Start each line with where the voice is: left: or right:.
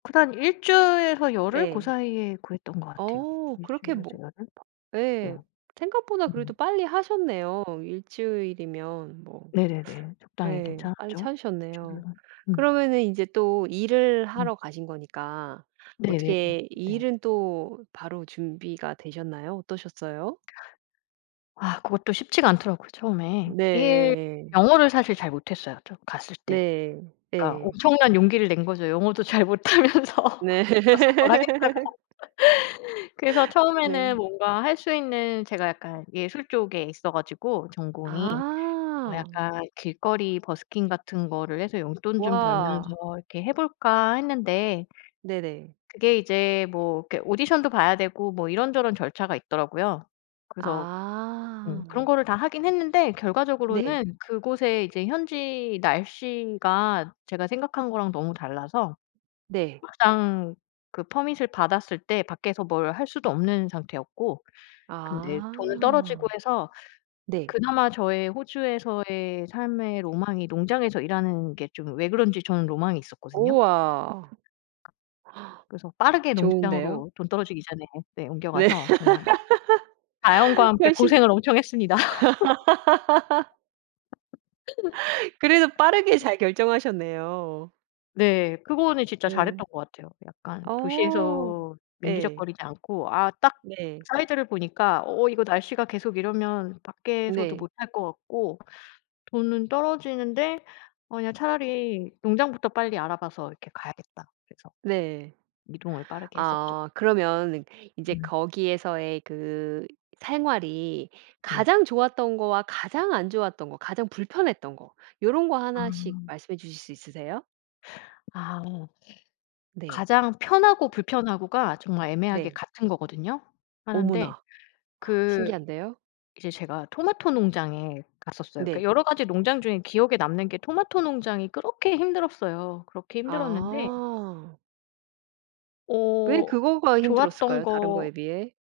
left: 그다음 1 주일에서 열흘 고
right: 네.
left: 사이에 구했던 것 같아요.
right: 어
left: 1
right: 그렇게 뭐
left: 주일에서 열흘. 네.
right: 예. 생각보다 그래도
left: 음.
right: 빨리 하셨네요 1 주일이면 뭐
left: 네네네. 적당히
right: 네 빨리
left: 괜찮았죠?
right: 찾으셨네요.
left: [unintelligible] 음.
right: 그러면은 이제 또 일을
left: 음.
right: 하러 가신 거니까
left: 네네네.
right: 어떻게
left: 네.
right: 일은 또 바로 준비가 되셨나요? 어떠셨어요?
left: 아 그것도 쉽지가 않더라고요 처음에. 일
right: 네.
left: 영어를 사실 잘 못했어요 저 갔을 때.
right: 네.
left: 그러니까
right: 네.
left: 엄청난 용기를 낸 거죠 영어도 잘 못하면서
right: 네.
left: 가서 뭘 하겠다고. 그래서 처음에는
right: 네.
left: 뭔가 할 수 있는 제가 약간 예술 쪽에 있어 가지고 전공이. 뭐
right: 아.
left: 약간 '길거리 버스킹 같은 거를 해서 용돈 좀 벌면서
right: 와.
left: 이렇게 해 볼까.' 했는데
right: 네네.
left: 그게 이제 뭐 이렇게 오디션도 봐야 되고 뭐 이런저런 절차가 있더라고요. 그래서 음 그런
right: 아.
left: 거를 다 하긴 했는데
right: 네.
left: 결과적으로는 그곳에 이제 현지 날씨가 제가 생각한 거랑 너무 달라서
right: 네.
left: 막상 그 퍼밋을 받았을 때 밖에서 뭘 할 수도 없는 상태였고 근데 돈은
right: 아.
left: 떨어지고 해서
right: 네.
left: 그나마 저의 호주에서의 삶의 로망이 농장에서 일하는 게 좀 왜 그런지 저는 로망이 있었거든요.
right: 우와.
left: 그래서 빠르게
right: 좋은데요.
left: 농장으로 돈 떨어지기 전에 네
right: 네.
left: 옮겨가서 정말 자연과 함께
right: 훨씬
left: 고생을 엄청 했습니다.
right: 그래도 빠르게 잘 결정하셨네요.
left: 네. 그거는 진짜 잘
right: 네.
left: 했던 것 같아요. 약간
right: 어.
left: 도시에서
right: 예.
left: 밍기적거리지 않고 '아 딱
right: 네.
left: 사이즈를 보니까 어 이거 날씨가 계속 이러면 밖에서도
right: 네.
left: 못 할 것 같고 돈은 떨어지는데 어 그냥 차라리 농장부터 빨리 알아 봐서 이렇게 가야겠다.' 그래서
right: 네.
left: 이동을 빠르게 했었죠.
right: 아 그러면 이제
left: 음.
right: 거기에서의 그 생활이
left: 네.
right: 가장 좋았던 거와 가장 안 좋았던 거 가장 불편했던 거 요런 거 하나씩
left: 아.
right: 말씀해 주실 수 있으세요?
left: 아.
right: 네.
left: 가장 편하고 불편하고가 정말 애매하게
right: 네.
left: 같은 거거든요. 하나인데
right: 어머나.
left: 그
right: 신기한데요?
left: 이제 제가 토마토 농장에 갔었어요. 그러니까
right: 네.
left: 여러 가지 농장 중에 기억에 남는 게 토마토 농장이 그렇게 힘들었어요. 그렇게 힘들었는데
right: 아. 왜
left: 어
right: 그거가
left: 좋았던
right: 힘들었을까요? 다른 거에
left: 거
right: 비해?